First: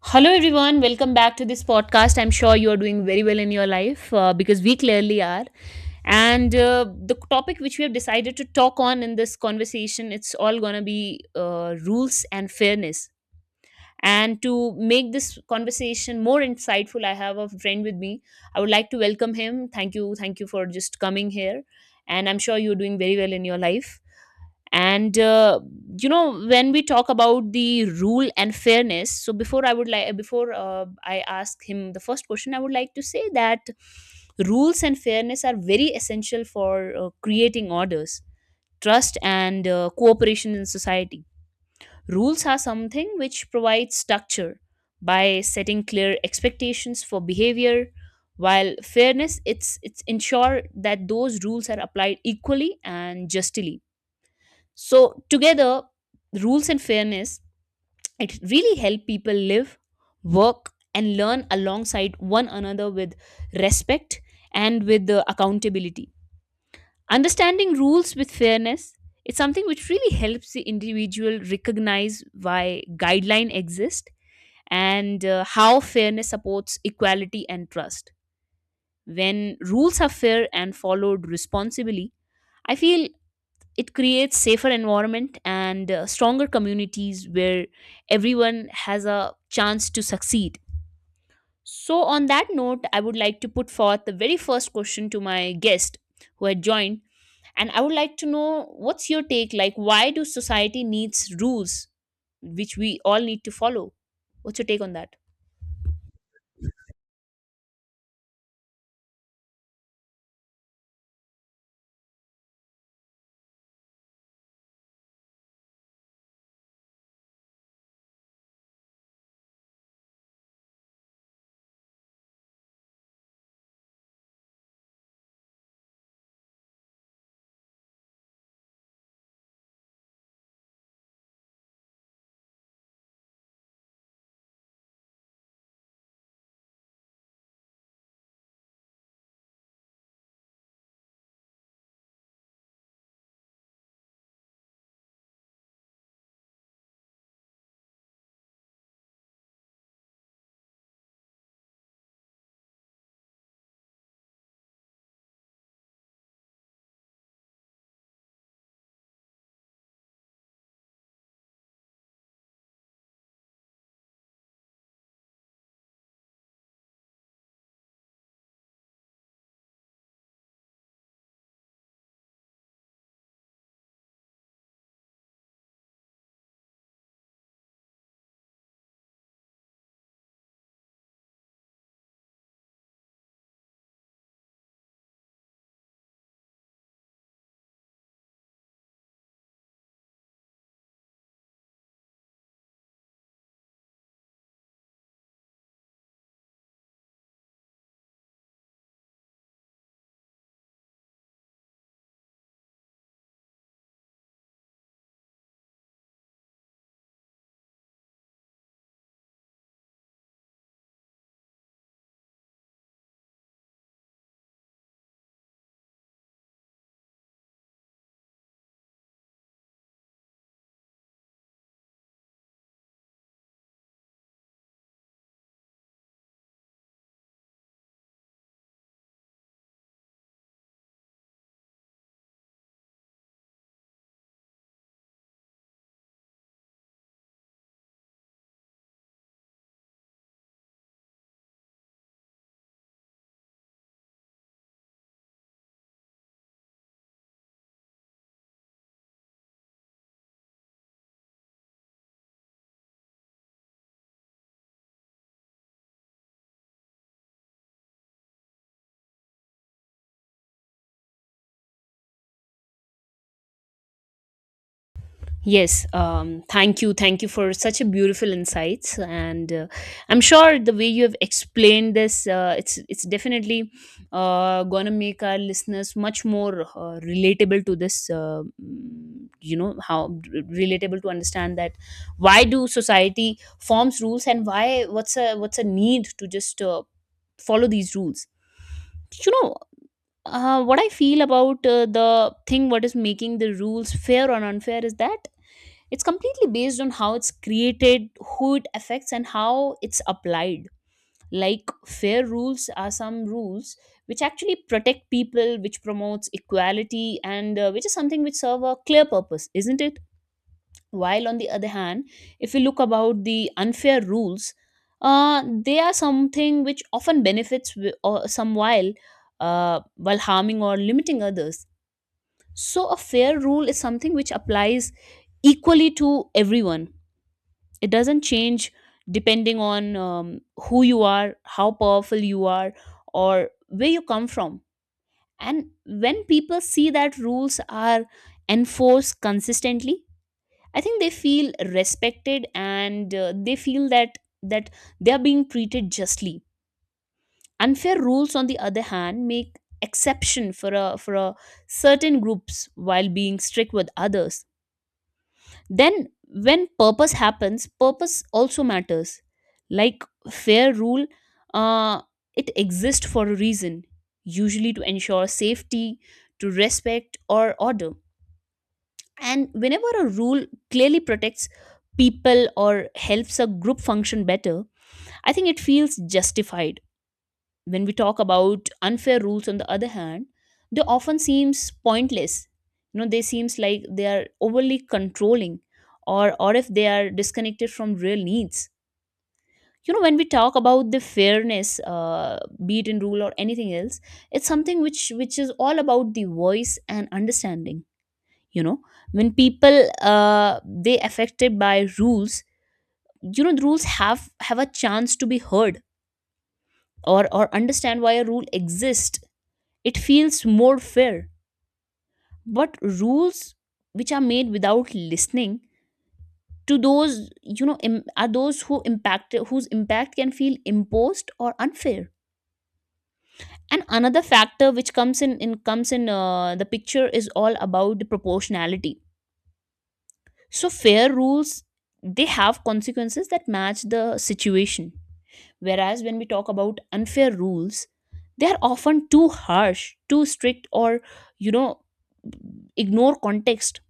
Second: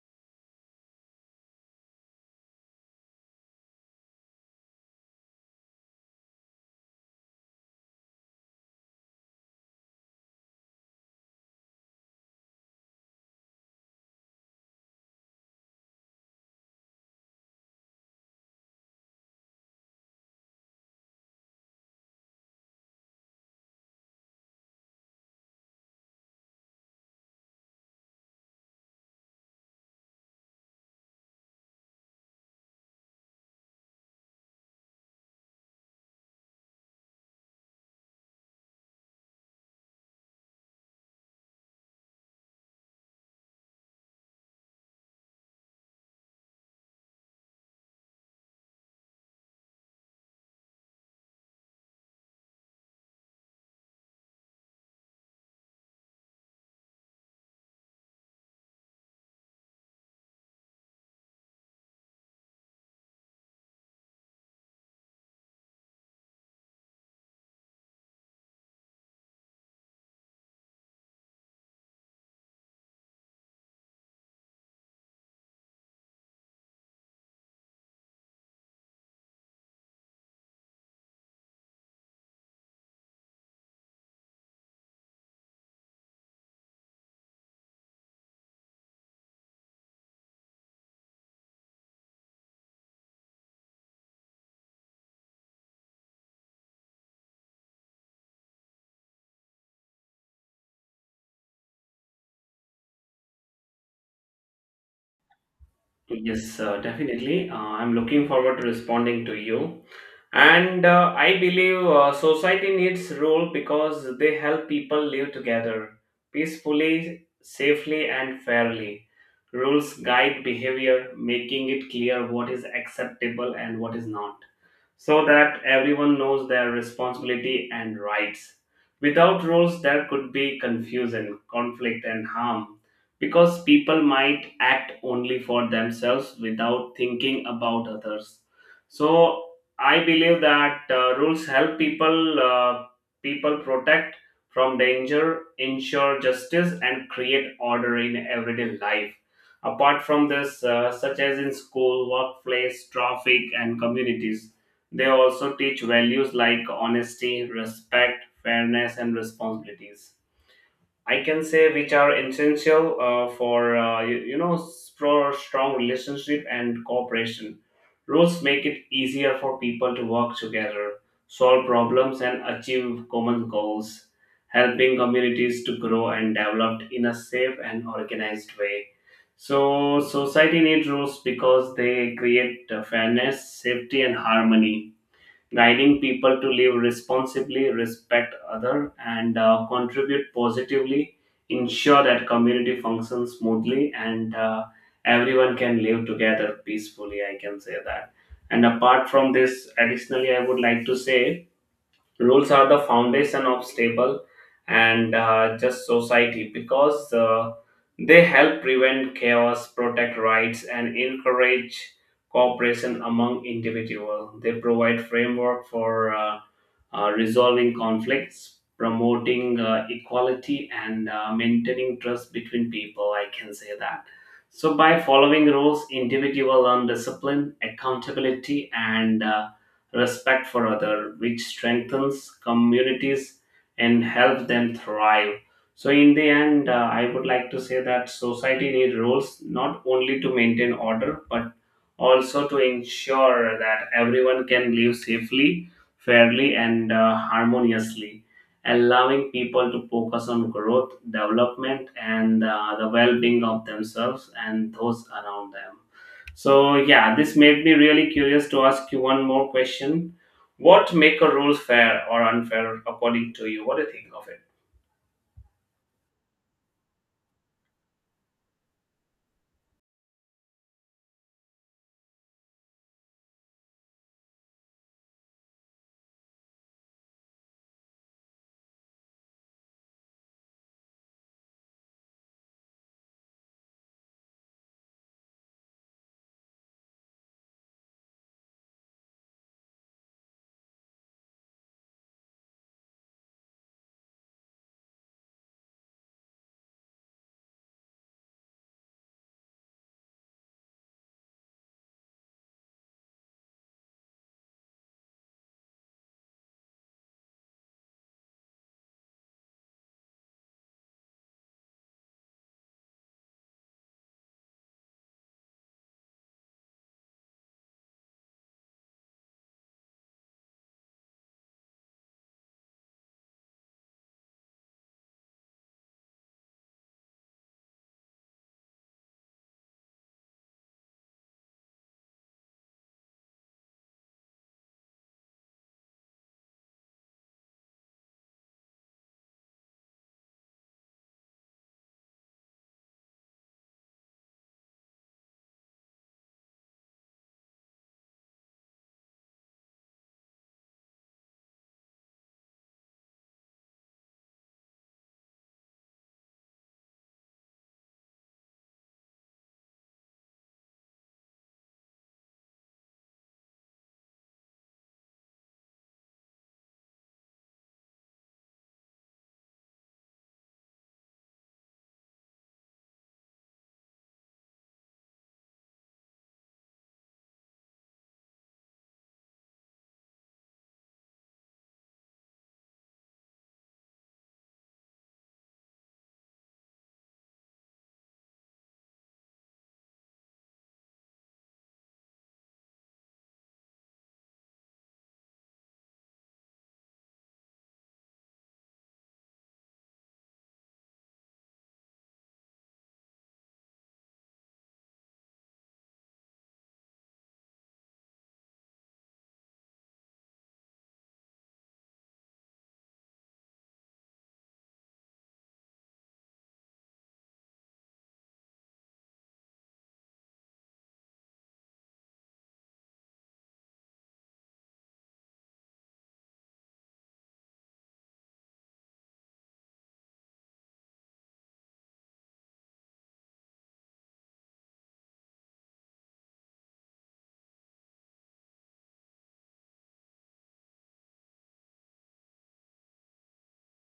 Hello, everyone. Welcome back to this podcast. I'm sure you are doing very well in your life because we clearly are. And the topic which we have decided to talk on in this conversation, it's all gonna be rules and fairness. And to make this conversation more insightful, I have a friend with me. I would like to welcome him. Thank you for just coming here. And I'm sure you're doing very well in your life and when we talk about the rule and fairness, so before I ask him the first question, I would like to say that rules and fairness are very essential for creating orders, trust, and cooperation in society. Rules are something which provides structure by setting clear expectations for behavior, while fairness, it's ensure that those rules are applied equally and justly. So together, rules and fairness, it really help people live, work, and learn alongside one another with respect and with the accountability. Understanding rules with fairness, it's something which really helps the individual recognize why guideline exist, and how fairness supports equality and trust. When rules are fair and followed responsibly, I feel it creates safer environment and stronger communities where everyone has a chance to succeed. So on that note, I would like to put forth the very first question to my guest who had joined, and I would like to know, what's your take? Like, why do society needs rules which we all need to follow? What's your take on that? Yes, definitely. I'm looking forward to responding to you. And I believe society needs rule because they help people live together peacefully, safely, and fairly. Rules guide behavior, making it clear what is acceptable and what is not so that everyone knows their responsibility and rights. Without rules, there could be confusion, conflict, and harm because people might act only for themselves without thinking about others. So, I believe that rules help people protect from danger, ensure justice, and create order in everyday life. Apart from this, such as in school, workplace, traffic, and communities they also teach values like honesty, respect, fairness, and responsibilities. I can say which are essential for for strong relationship and cooperation. Rules make it easier for people to work together, solve problems, and achieve common goals, helping communities to grow and develop in a safe and organized way. So society needs rules because they create fairness, safety, and harmony guiding people to live responsibly, respect other, and contribute positively, ensure that community functions smoothly and everyone can live together peacefully. I can say that. And apart from this, additionally, I would like to say rules are the foundation of stable and just society because they help prevent chaos, protect rights, and encourage cooperation among individuals. They provide framework for resolving conflicts, promoting equality, and maintaining trust between people. I can say that. So, by following rules, individual will learn discipline, accountability, and respect for other, which strengthens communities and help them thrive. So, in the end, I would like to say that society needs rules not only to maintain order but also to ensure that everyone can live safely fairly and harmoniously, allowing people to focus on growth, development, and the well being of themselves and those around them. So, yeah, this made me really curious to ask you one more question. What make a rule fair or unfair according to you? What do you think of it? Yes, thank you. Thank you for such a beautiful insights, and I'm sure the way you have explained this, it's definitely gonna make our listeners much more relatable to this. You know how relatable to understand that why do society forms rules and why, what's a need to just follow these rules. You know, what I feel about the thing what is making the rules fair or unfair is that it's completely based on how it's created, who it affects, and how it's applied. Like, fair rules are some rules which actually protect people, which promotes equality, and which is something which serve a clear purpose, isn't it? While on the other hand, if we look about the unfair rules, they are something which often benefits wi- or some, while harming or limiting others. So a fair rule is something which applies equally to everyone. It doesn't change depending on who you are, how powerful you are, or where you come from. And when people see that rules are enforced consistently, I think they feel respected and they feel that they are being treated justly. Unfair rules, on the other hand, make exception for a certain groups while being strict with others. Then, when purpose happens, purpose also matters. Like, fair rule, uh, it exists for a reason, usually to ensure safety, to respect or order. And whenever a rule clearly protects people or helps a group function better, I think it feels justified. When we talk about unfair rules, on the other hand, they often seems pointless. You know, they seems like they are overly controlling, or if they are disconnected from real needs. You know, when we talk about the fairness, be it in rule or anything else, it's something which is all about the voice and understanding. You know, when people, they affected by rules, you know, the rules have a chance to be heard or understand why a rule exists, it feels more fair. But rules which are made without listening to those, you know, are those who impact, whose impact can feel imposed or unfair. And another factor which comes in, comes in the picture is all about the proportionality. So fair rules, they have consequences that match the situation. Whereas when we talk about unfair rules, they are often too harsh, too strict, or, you know, ignore context.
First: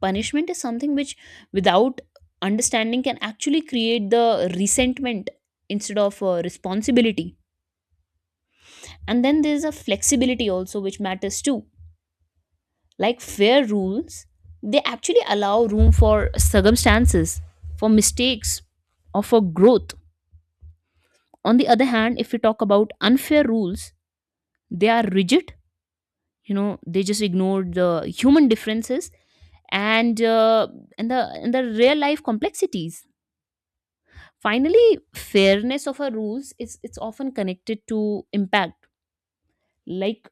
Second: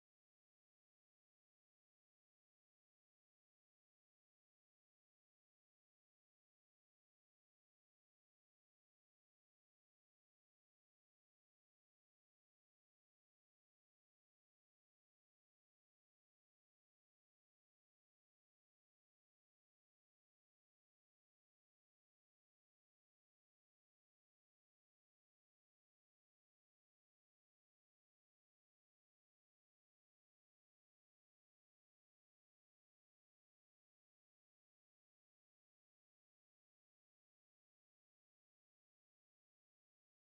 Punishment is something which without understanding can actually create the resentment instead of responsibility. And then there's a flexibility also which matters too. Like, fair rules, they actually allow room for circumstances, for mistakes, or for growth. On the other hand, if we talk about unfair rules, they are rigid. You know, they just ignore the human differences and and the real life complexities. Finally, fairness of our rules is, it's often connected to impact. Like,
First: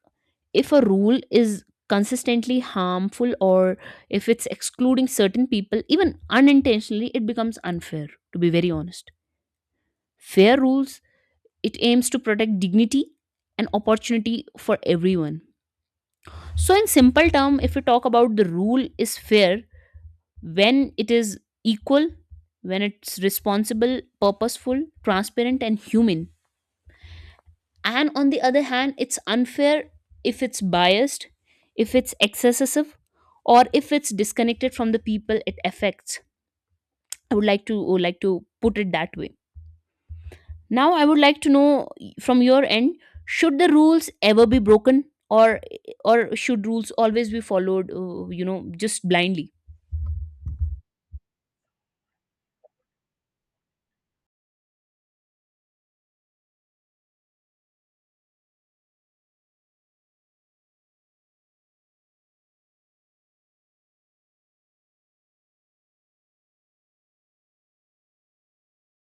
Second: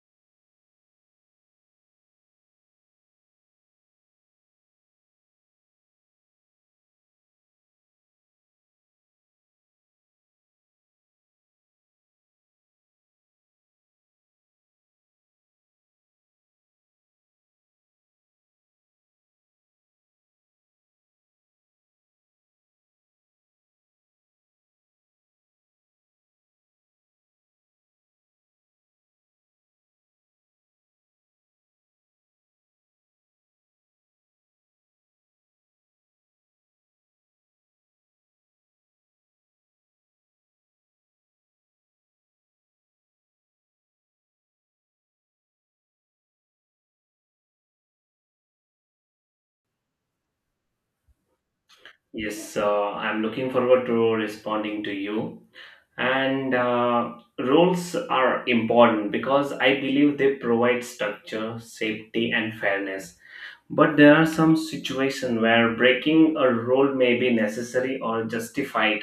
if a rule is consistently harmful or if it's excluding certain people, even unintentionally, it becomes unfair, to be very honest. Fair rules, it aims to protect dignity and opportunity for everyone. So in simple term, if we talk about, the rule is fair when it is equal, when it's responsible, purposeful, transparent, and human. And on the other hand, it's unfair if it's biased, if it's excessive, or if it's disconnected from the people it affects. I would like to put it that way. Now I would like to know, from your end, should the rules ever be broken, or or should rules always be followed you know, just blindly? Yes, I'm looking forward to responding to you. And rules are important because I believe they provide structure, safety, and fairness. But there are some situations where breaking a rule may be necessary or justified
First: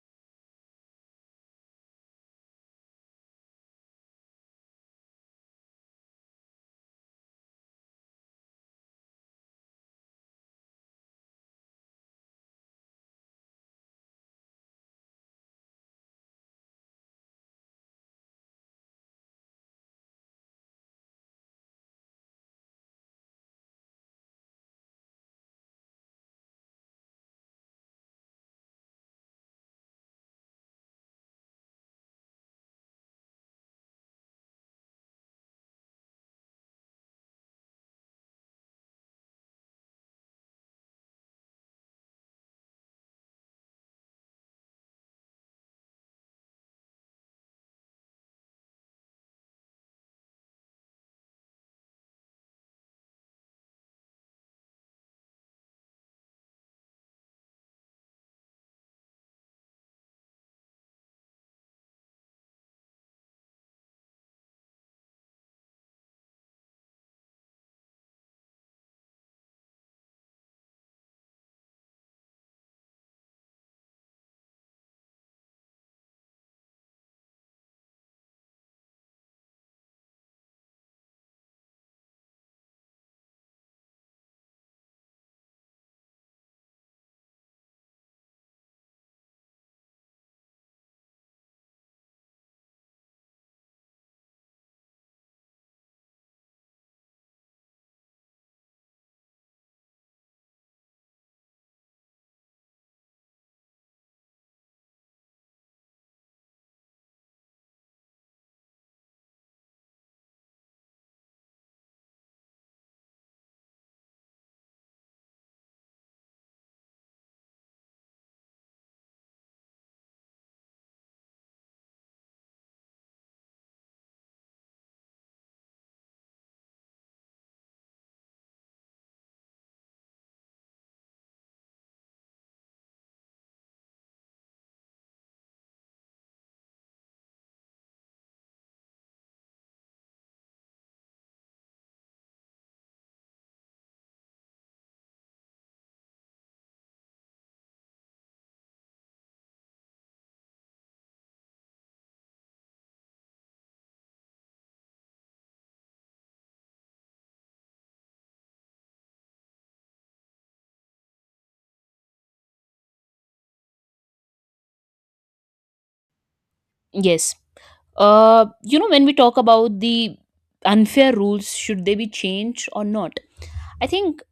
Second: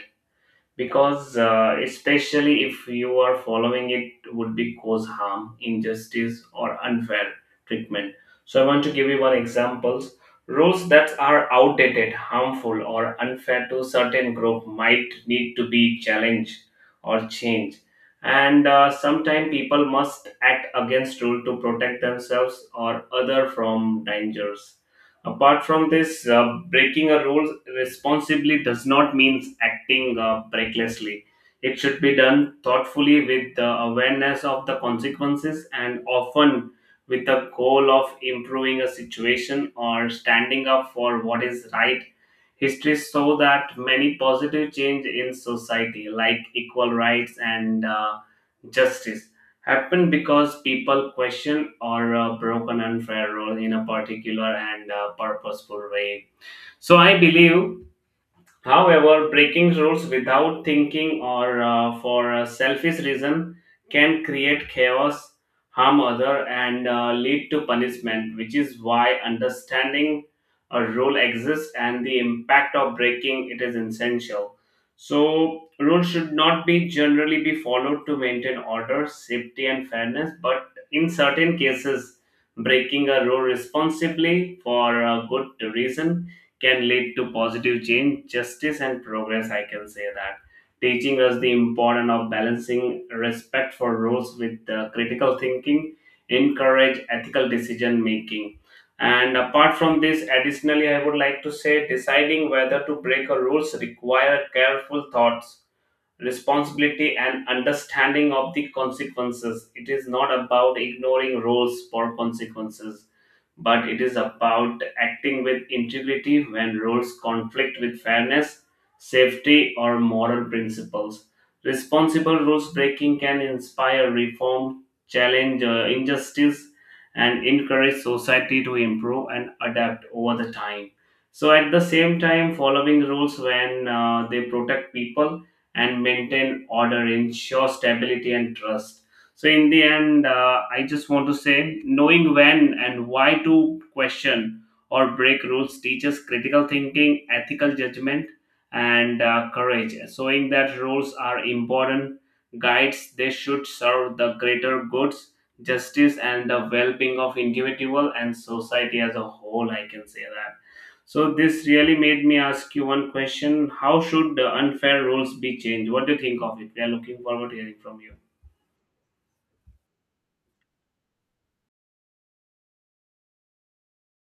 because, especially if you are following it, would be cause harm, injustice, or unfair treatment. So I want to give you one examples. Rules that are outdated, harmful, or unfair to certain group might need to be challenged or changed. And sometimes people must act against rule to protect themselves or other from dangers. Apart from this, breaking a rule responsibly does not mean acting recklessly. It should be done thoughtfully with the awareness of the consequences and often with the goal of improving a situation or standing up for what is right. History show that many positive change in society, like equal rights and justice happen because people question or broken unfair rule in a particular and purposeful way so I believe. However, breaking rules without thinking or for a selfish reason can create chaos, harm other, and lead to punishment, which is why understanding a rule exists and the impact of breaking it is essential. So, rules should not be generally be followed to maintain order, safety, and fairness, but in certain cases, breaking a rule responsibly for a good reason can lead to positive change, justice, and progress. I can say that. Teaching us the importance of balancing respect for rules with critical thinking, encourage ethical decision making. And apart from this, additionally, I would like to say deciding whether to break a rules require careful thoughts, responsibility, and understanding of the consequences. It is not about ignoring rules for consequences but it is about acting with integrity when roles conflict with fairness, safety, or moral principles. Responsible rules breaking can inspire reform, challenge injustice, and encourage society to improve and adapt over the time. So, at the same time, following rules when they protect people and maintain order ensure stability and trust. So, in the end, I just want to say knowing when and why to question or break rules teaches critical thinking, ethical judgment, and courage, showing that rules are important guides. They should serve the greater goods, justice, and the well being of individual and society as a whole. I can say that. So, this really made me ask you one question. How should the unfair rules be changed? What do you think of it? We are looking Yes, forward to hearing from you. You know, when we talk about the unfair rules, should they be changed or not? I think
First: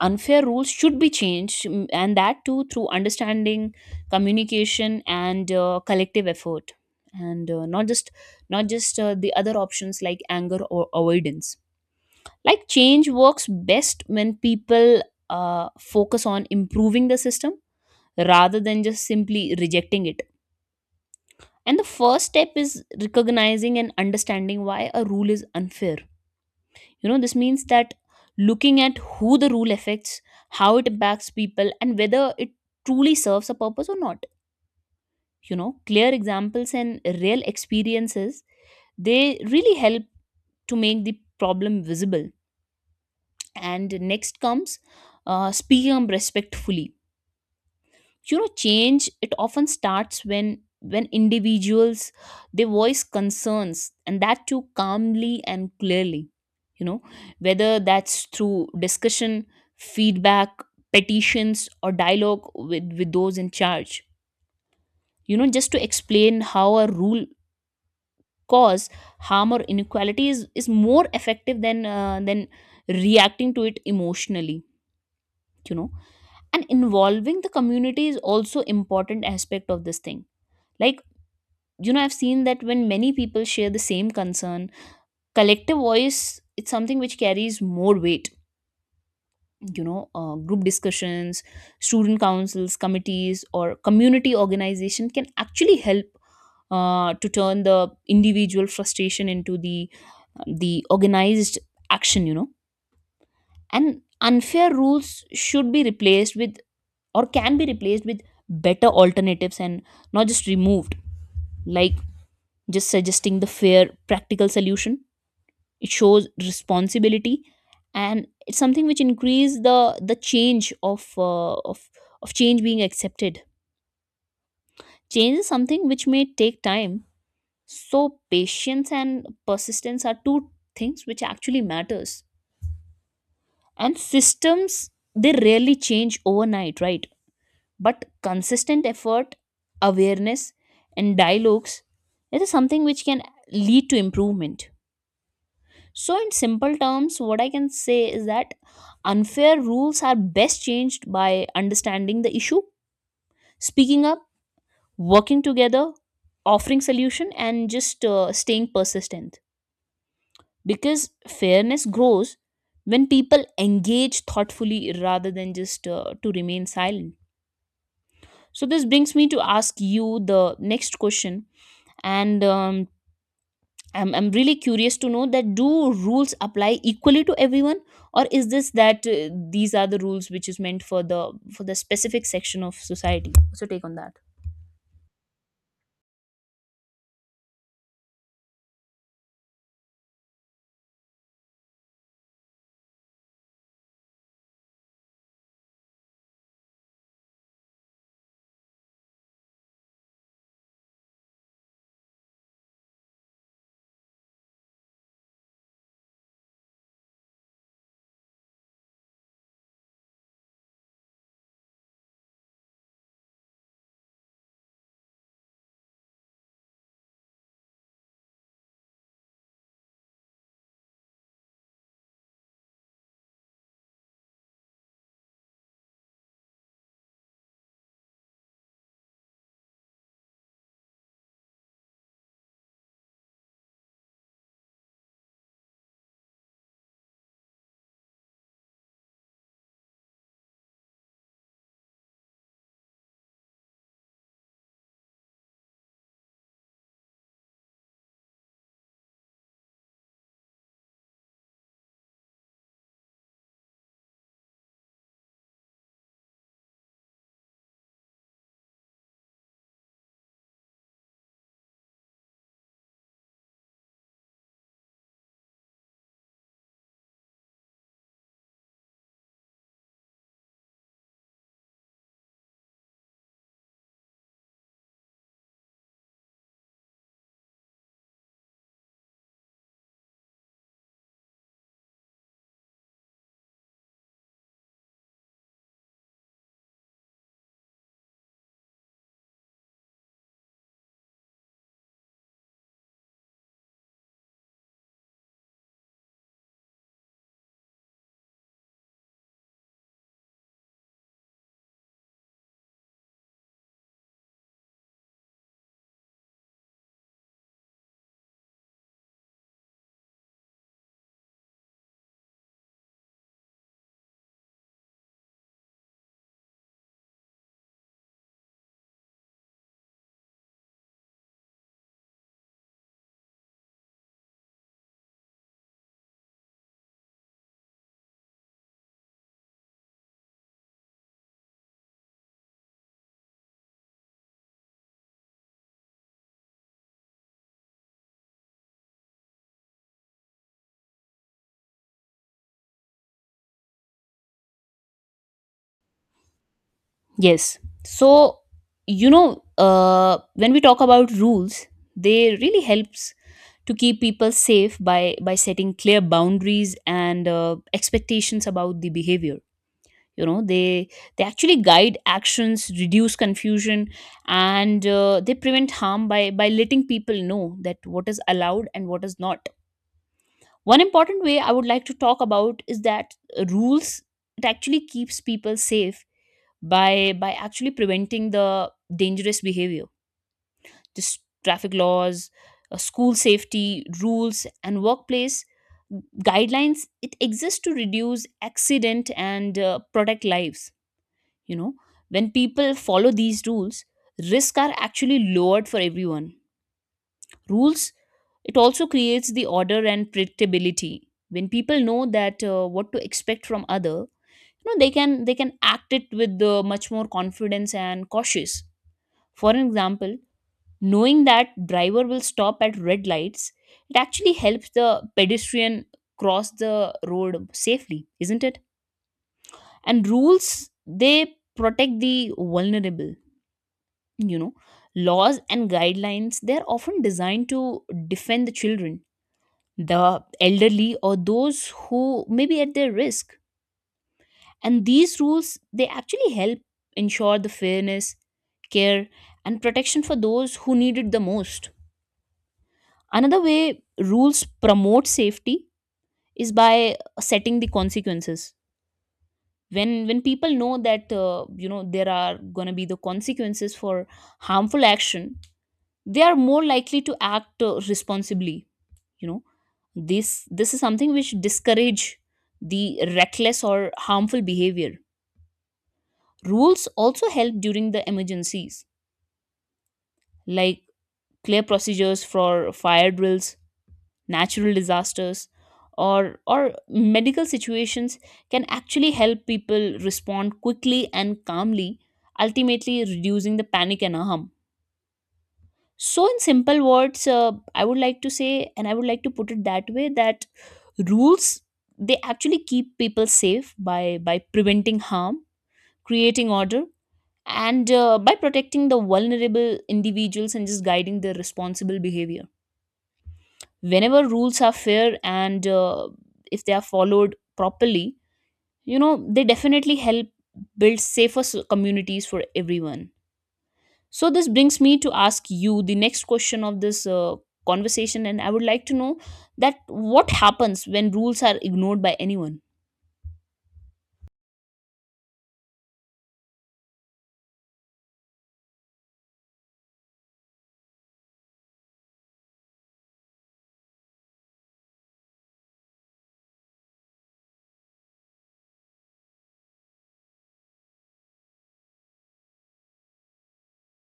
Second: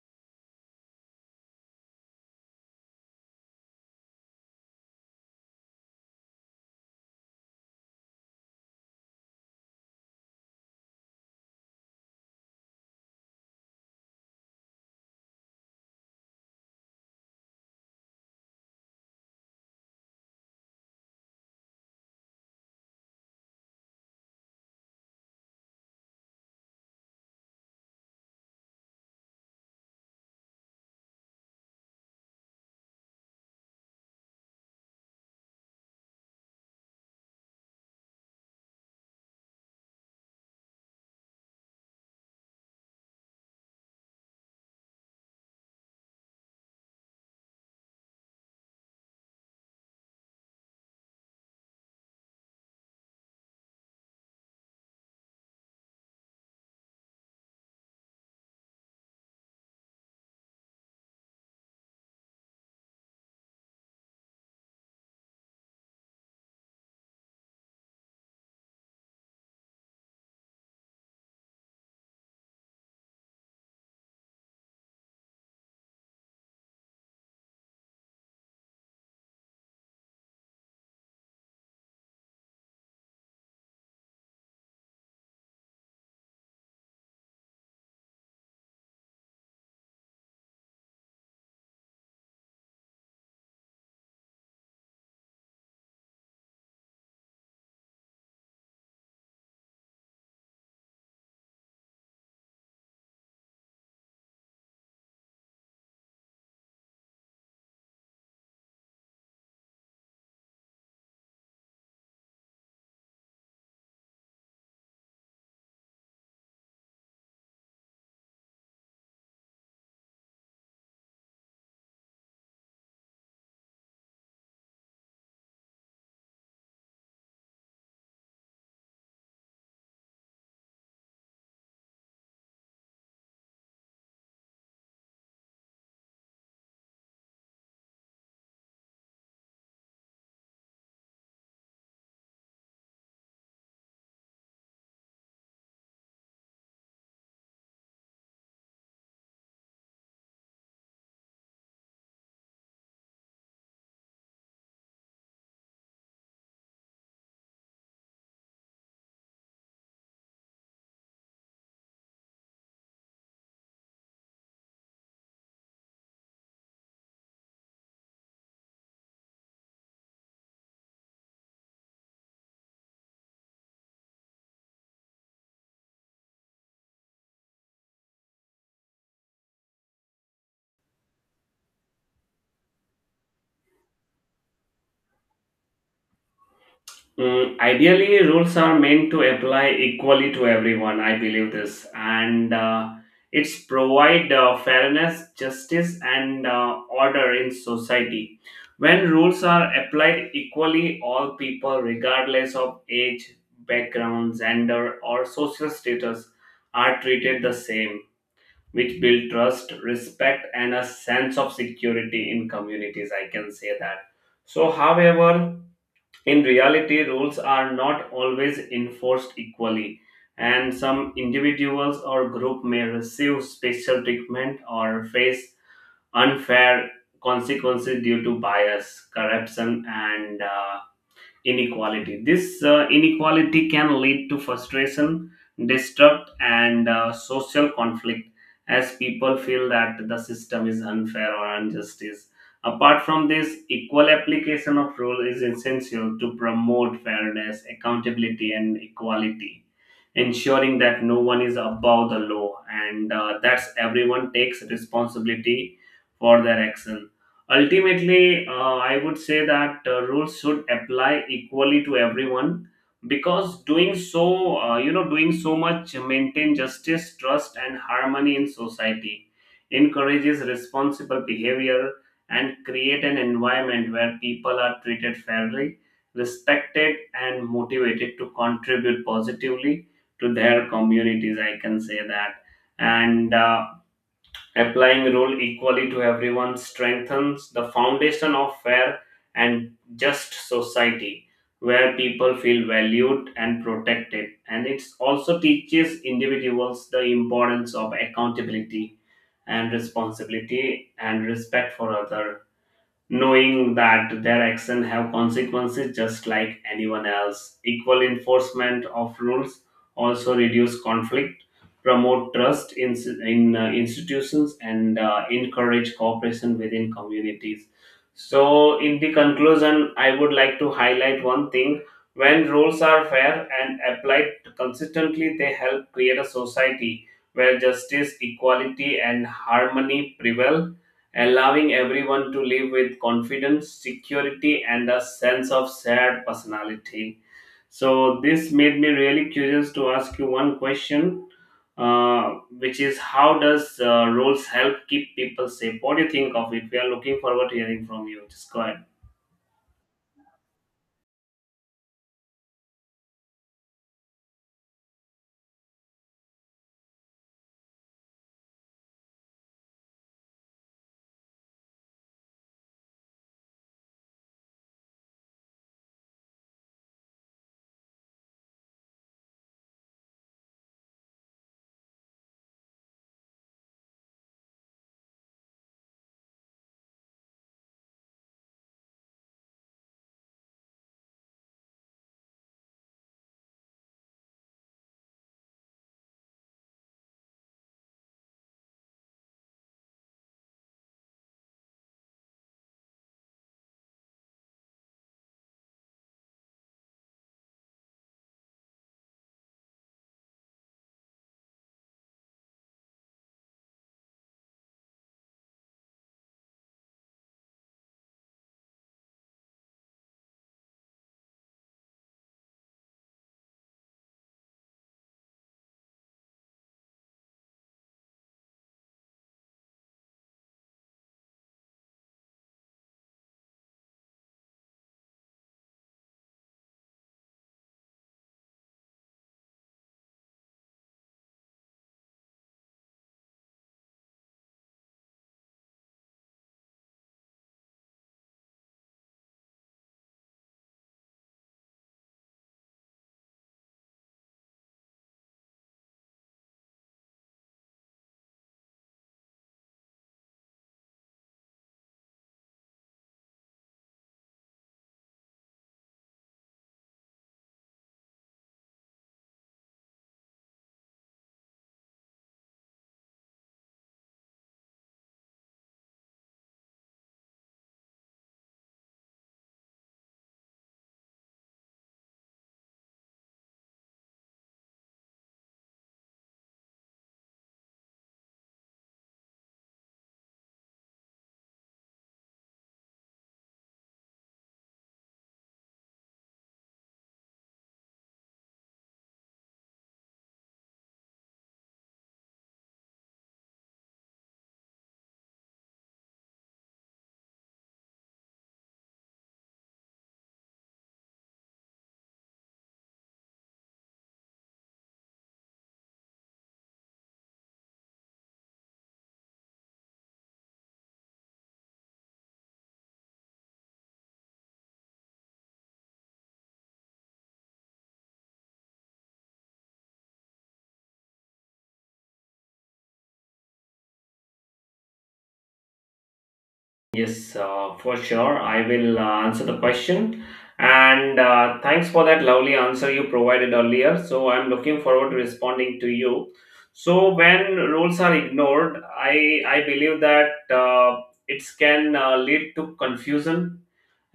unfair rules should be changed, and that too through understanding, communication, and collective effort. And not just the other options like anger or avoidance. Like, change works best when people focus on improving the system rather than just simply rejecting it. And the first step is recognizing and understanding why a rule is unfair. You know, this means that looking at who the rule affects, how it impacts people, and whether it truly serves a purpose or not. You know, clear examples and real experiences, they really help to make the problem visible. And next comes speaking up respectfully. You know, change, it often starts when individuals, they voice concerns, and that too calmly and clearly. You know, whether that's through discussion, feedback, petitions, or dialogue with those in charge. You know, just to explain how a rule cause harm or inequality is more effective than reacting to it emotionally, you know. And involving the community is also important aspect of this thing. Like, you know, I've seen that when many people share the same concern, collective voice, it's something which carries more weight. You know, group discussions, student councils, committees, or community organization can actually help to turn the individual frustration into the organized action, you know. And unfair rules should be replaced with, or can be replaced with, better alternatives, and not just removed. Like, just suggesting the fair, practical solution, it shows responsibility, and it's something which increase the change of change being accepted. Change is something which may take time, so patience and persistence are two things which actually matters. And systems, they rarely change overnight, right? But consistent effort, awareness, and dialogues, it is something which can lead to improvement. So, in simple terms, what I can say is that unfair rules are best changed by understanding the issue, speaking up, working together, offering solution, and just staying persistent. Because fairness grows when people engage thoughtfully rather than just to remain silent. So, this brings me to ask you the next question. And I'm really curious to know that, do rules apply equally to everyone, or is this that these are the rules which is meant for the specific section of society? What's your take on that? Mm, ideally, rules are meant to apply equally to everyone. I believe this, and it's provide fairness, justice, and order in society. When rules are applied equally, all people, regardless of age, background, gender, or social status, are treated the same, which build trust, respect, and a sense of security in communities. I can say that. So, however in reality, rules are not always enforced equally, and some individuals or group may receive special treatment or face unfair consequences due to bias, corruption, and inequality. This inequality can lead to frustration, distrust, and social conflict as people feel that the system is unfair or injustice. Apart from this, equal application of rule is essential to promote fairness, accountability, and equality, ensuring that no one is above the law and that everyone takes responsibility for their action. Ultimately, I would say that rules should apply equally to everyone because doing so, doing so much maintain justice, trust, and harmony in society, encourages responsible behavior, and create an environment where people are treated fairly, respected, and motivated to contribute positively to their communities. I can say that, and. Applying rule equally to everyone strengthens the foundation of fair and just society where people feel valued and protected. And it also teaches individuals the importance of accountability and responsibility and respect for others knowing that their action have consequences just like anyone else. Equal enforcement of rules also reduce conflict, promote trust in institutions and encourage cooperation within communities. So in the conclusion I would like to highlight one thing: when rules are fair and applied consistently they help create a society where justice equality and harmony prevail, allowing everyone to live with confidence, security, and a sense of shared personality. So, this made me really curious to ask you one question, which is how does roles help keep people safe? What do you think of it? We are looking forward to Yes, hearing from you. so Just go ahead. you know, when we talk about rules, they really helps to keep people safe by setting clear boundaries and expectations about the behavior. You know, they actually guide actions, reduce confusion, and they prevent harm by letting people know that what is allowed and what is not. One important way I would like to talk about is that rules, it actually keeps people safe by actually preventing the dangerous behavior. Just traffic laws, school safety rules, and workplace guidelines, it exists to reduce accident and protect lives. You know, when people follow these rules, risks are actually lowered for everyone. Rules, it also creates the order and predictability. When people know that what to expect from other, you know, they can act it with much more confidence and cautious. For an example, knowing that driver will stop at red lights, it actually helps the pedestrian cross the road safely, isn't it? And rules, they protect the vulnerable. You know, laws and guidelines, they're often designed to defend the children, the elderly, or those who may be at their risk. And these rules, they actually help ensure the fairness, care, and protection for those who need it the most. Another way rules promote safety is by setting the consequences. When people know that you know, there are going to be the consequences for harmful action, they are more likely to act responsibly. You know, this is something which discourage the reckless or harmful behavior. Rules also help during the emergencies, like clear procedures for fire drills, natural disasters, or medical situations, can actually help people respond quickly and calmly, ultimately reducing the panic and harm. So in simple words, I would like to say and I would like to put it that way, that rules, they actually keep people safe by preventing harm, creating order, and by protecting the vulnerable individuals, and just guiding their responsible behavior. Whenever rules are fair and if they are followed properly, you know, they definitely help build safer communities for everyone. So this brings me to ask you the next question of this conversation, and I would like to know that what happens when rules are ignored by anyone. Yes, for sure. I will answer the question. And thanks for that lovely answer you provided earlier. So I'm looking forward to responding to you. So when rules are ignored, I believe that it can lead to confusion.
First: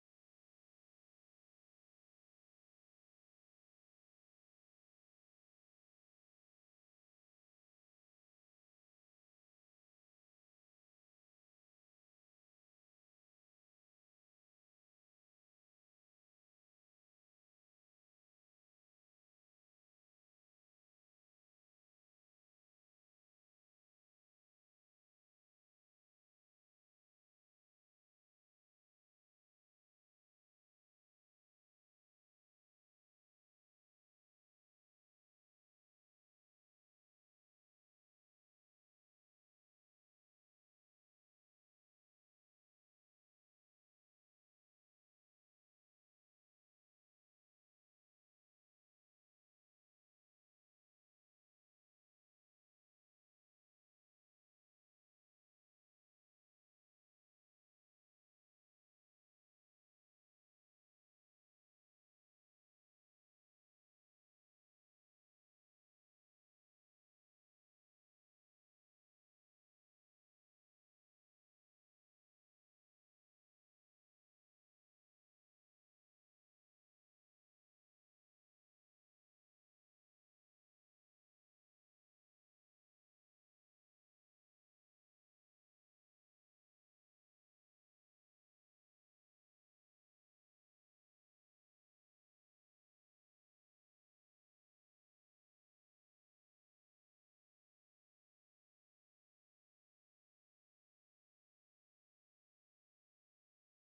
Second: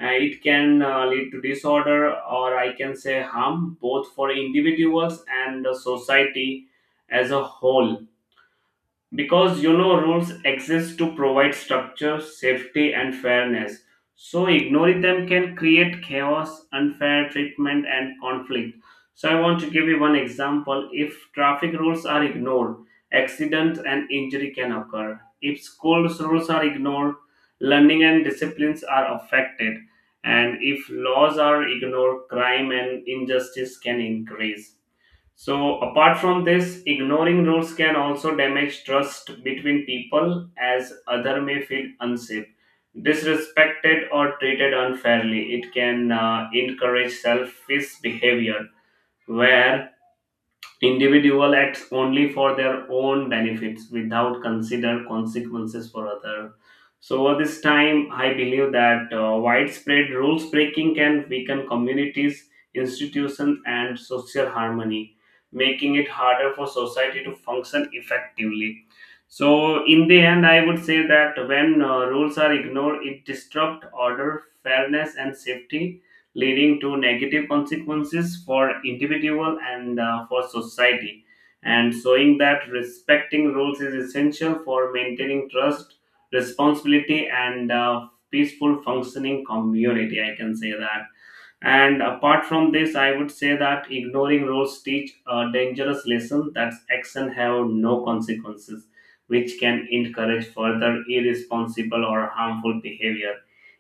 It can lead to disorder, or I can say harm, both for individuals and the society as a whole, because you know rules exist to provide structure, safety, and fairness, so ignoring them can create chaos, unfair treatment, and conflict. So I want to give you one example: if traffic rules are ignored accidents and injury can occur, if schools rules are ignored learning and disciplines are affected, and if laws are ignored crime and injustice can increase. So, apart from this, ignoring rules can also damage trust between people as other may feel unsafe, disrespected, or treated unfairly. It can encourage selfish behavior where individual acts only for their own benefits without consider consequences for other. So over this time, I believe that widespread rules breaking can weaken communities, institutions, and social harmony, making it harder for society to function effectively. So in the end, I would say that when rules are ignored, it disrupts order, fairness, and safety, leading to negative consequences for individual and for society, and showing that respecting rules is essential for maintaining trust, responsibility, and peaceful functioning community. I can say that. And apart from this, I would say that ignoring rules teach a dangerous lesson that action have no consequences, which can encourage further irresponsible or harmful behavior.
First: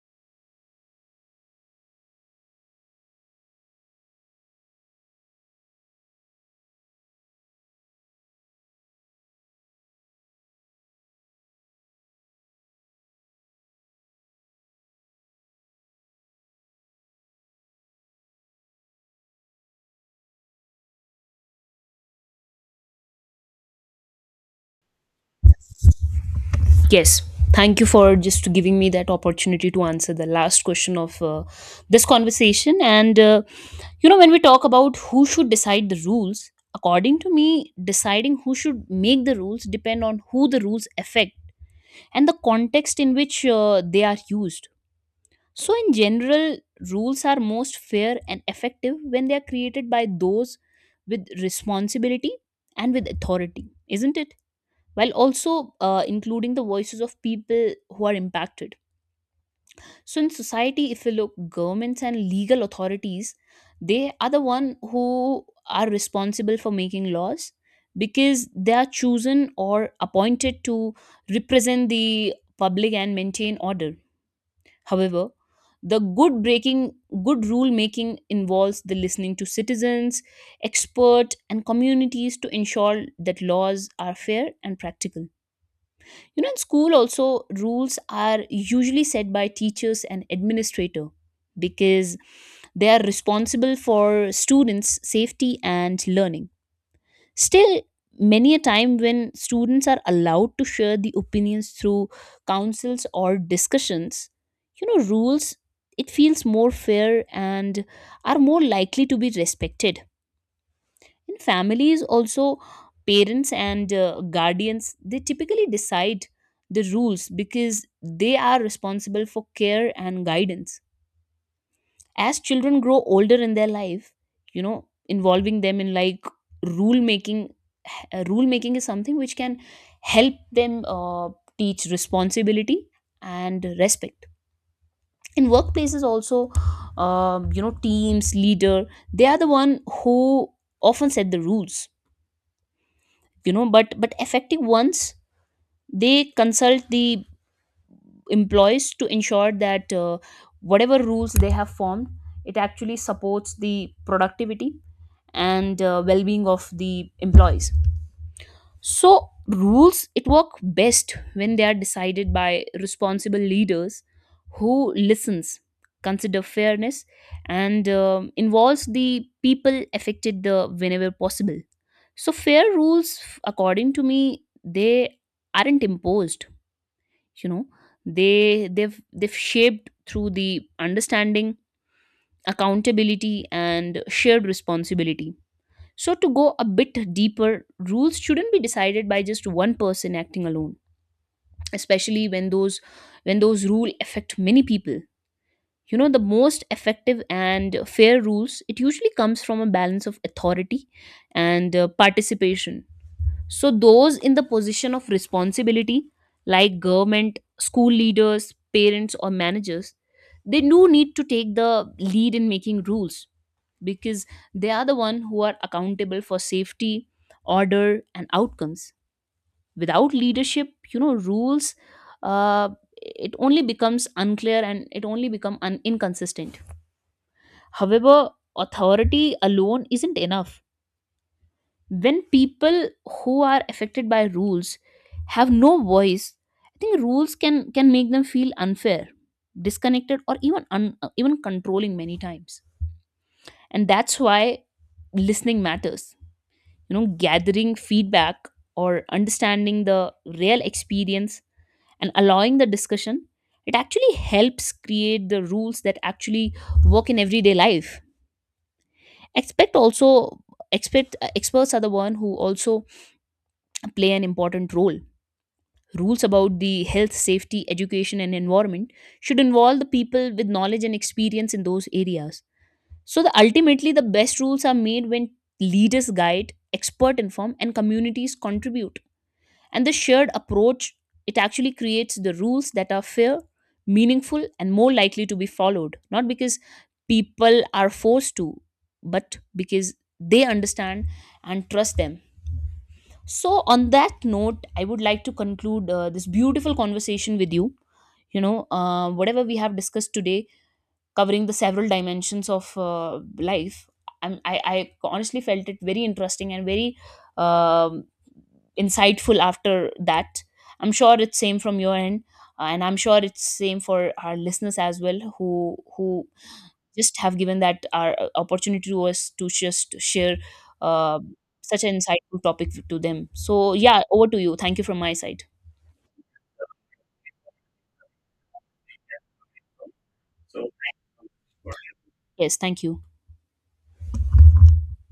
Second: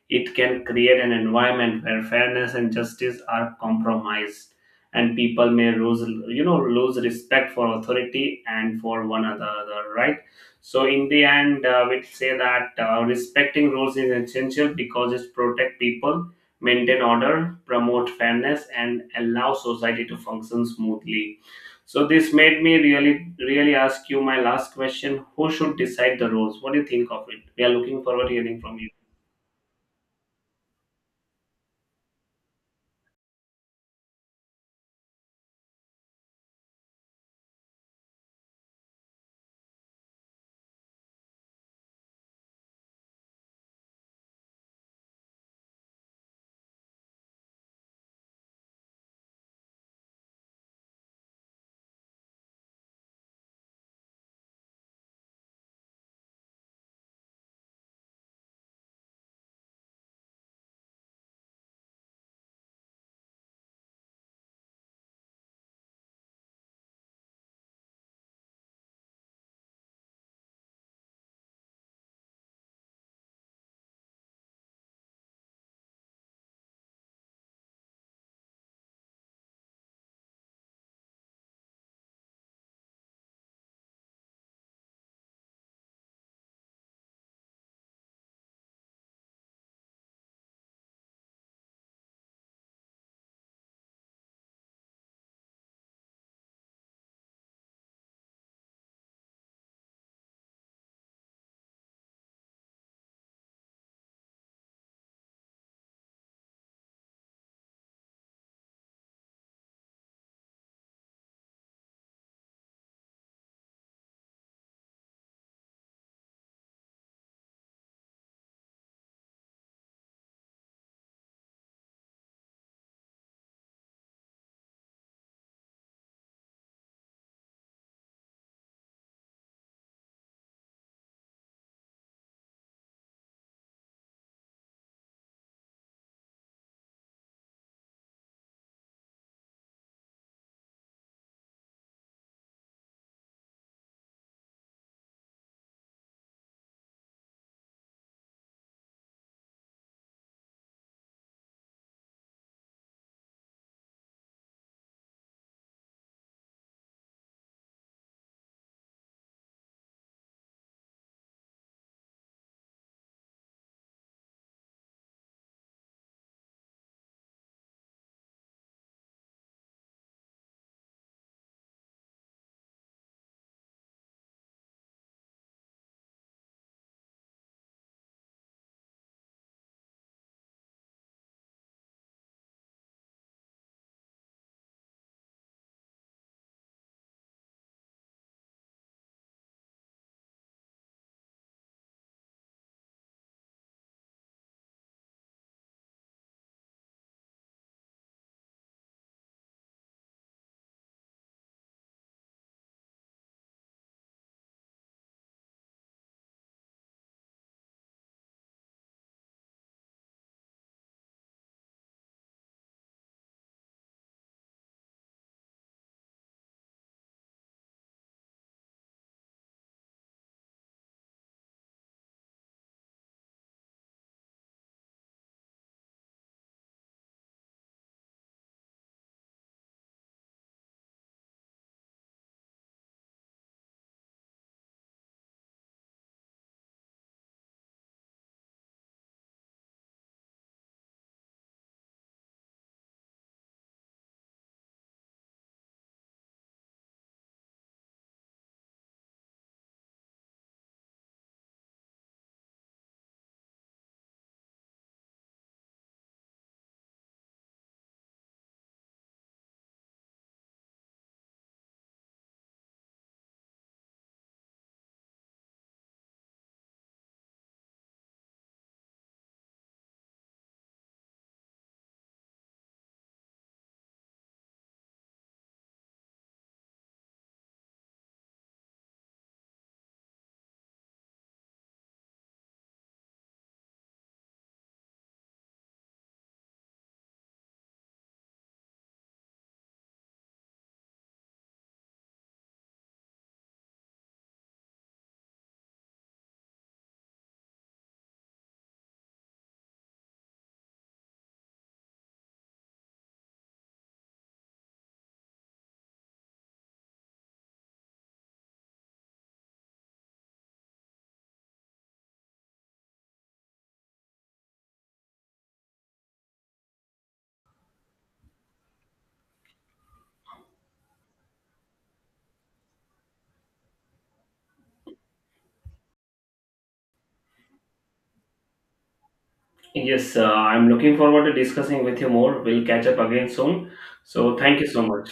It can create an environment where fairness and justice are compromised, and people may lose, you know, lose respect for authority and for one another, right? So in the end, we'd say that respecting rules is essential because it protect people, maintain order, promote fairness, and allow society to function smoothly. So this made me really, really ask you my last question: Who should decide the roles? What do you think Yes, of it? We are thank you looking for forward to just hearing giving from me you. that opportunity to answer the last question of this conversation. And you know, when we talk about who should decide the rules, according to me, deciding who should make the rules depend on who the rules affect and the context in which they are used. So, in general, rules are most fair and effective when they are created by those with responsibility and with authority, isn't it? While also including the voices of people who are impacted. So in society, if you look, governments and legal authorities, they are the one who are responsible for making laws, because they are chosen or appointed to represent the public and maintain order. However, the good rule making involves the listening to citizens, experts, and communities to ensure that laws are fair and practical. You know, in school also, rules are usually set by teachers and administrator, because they are responsible for students' safety and learning. Still, many a time when students are allowed to share the opinions through councils or discussions, you know, rules, it feels more fair and are more likely to be respected. In families also, parents and guardians, they typically decide the rules, because they are responsible for care and guidance. As children grow older in their life, you know, involving them in, like, rule making, rule making is something which can help them teach responsibility and respect. In workplaces also, you know, teams leader, they are the one who often set the rules. You know, but effective ones, they consult the employees to ensure that whatever rules they have formed, it actually supports the productivity and well-being of the employees. So, rules, it work best when they are decided by responsible leaders who listens, consider fairness, and involves the people affected the whenever possible. So, fair rules, according to me, they aren't imposed. You know, they've shaped through the understanding, accountability, and shared responsibility. So, to go a bit deeper, rules shouldn't be decided by just one person acting alone, especially when those rules affect many people. You know, the most effective and fair rules, it usually comes from a balance of authority and participation. So, those in the position of responsibility, like government, school leaders, parents, or managers, they do need to take the lead in making rules, because they are the one who are accountable for safety, order, and outcomes. Without leadership, you know, rules, uh, it only becomes unclear and it only become inconsistent. However, authority alone isn't enough. When people who are affected by rules have no voice, I think rules can make them feel unfair, disconnected, or even even controlling many times. And that's why listening matters. You know, gathering feedback or understanding the real experience and allowing the discussion, it actually helps create the rules that actually work in everyday life. Expect also expect experts are the one who also play an important role. Rules about the health, safety, education, and environment should involve the people with knowledge and experience in those areas. So, the ultimately the best rules are made when leaders guide, expert inform, and communities contribute. And the shared approach, it actually creates the rules that are fair, meaningful, and more likely to be followed, not because people are forced to, but because they understand and trust them. So, on that note, I would like to conclude this beautiful conversation with you. You know, whatever we have discussed today, covering the several dimensions of life, I honestly felt it very interesting and very um insightful. After that, I'm sure it's same from your end. And I'm sure it's same for our listeners as well, who just have given that our opportunity to us to just share uh, such an insightful topic to them. So yeah, over to you. Thank you from my side. Yes, I'm looking forward to discussing with you more. Yes, We'll thank catch up you. again soon. So thank you so much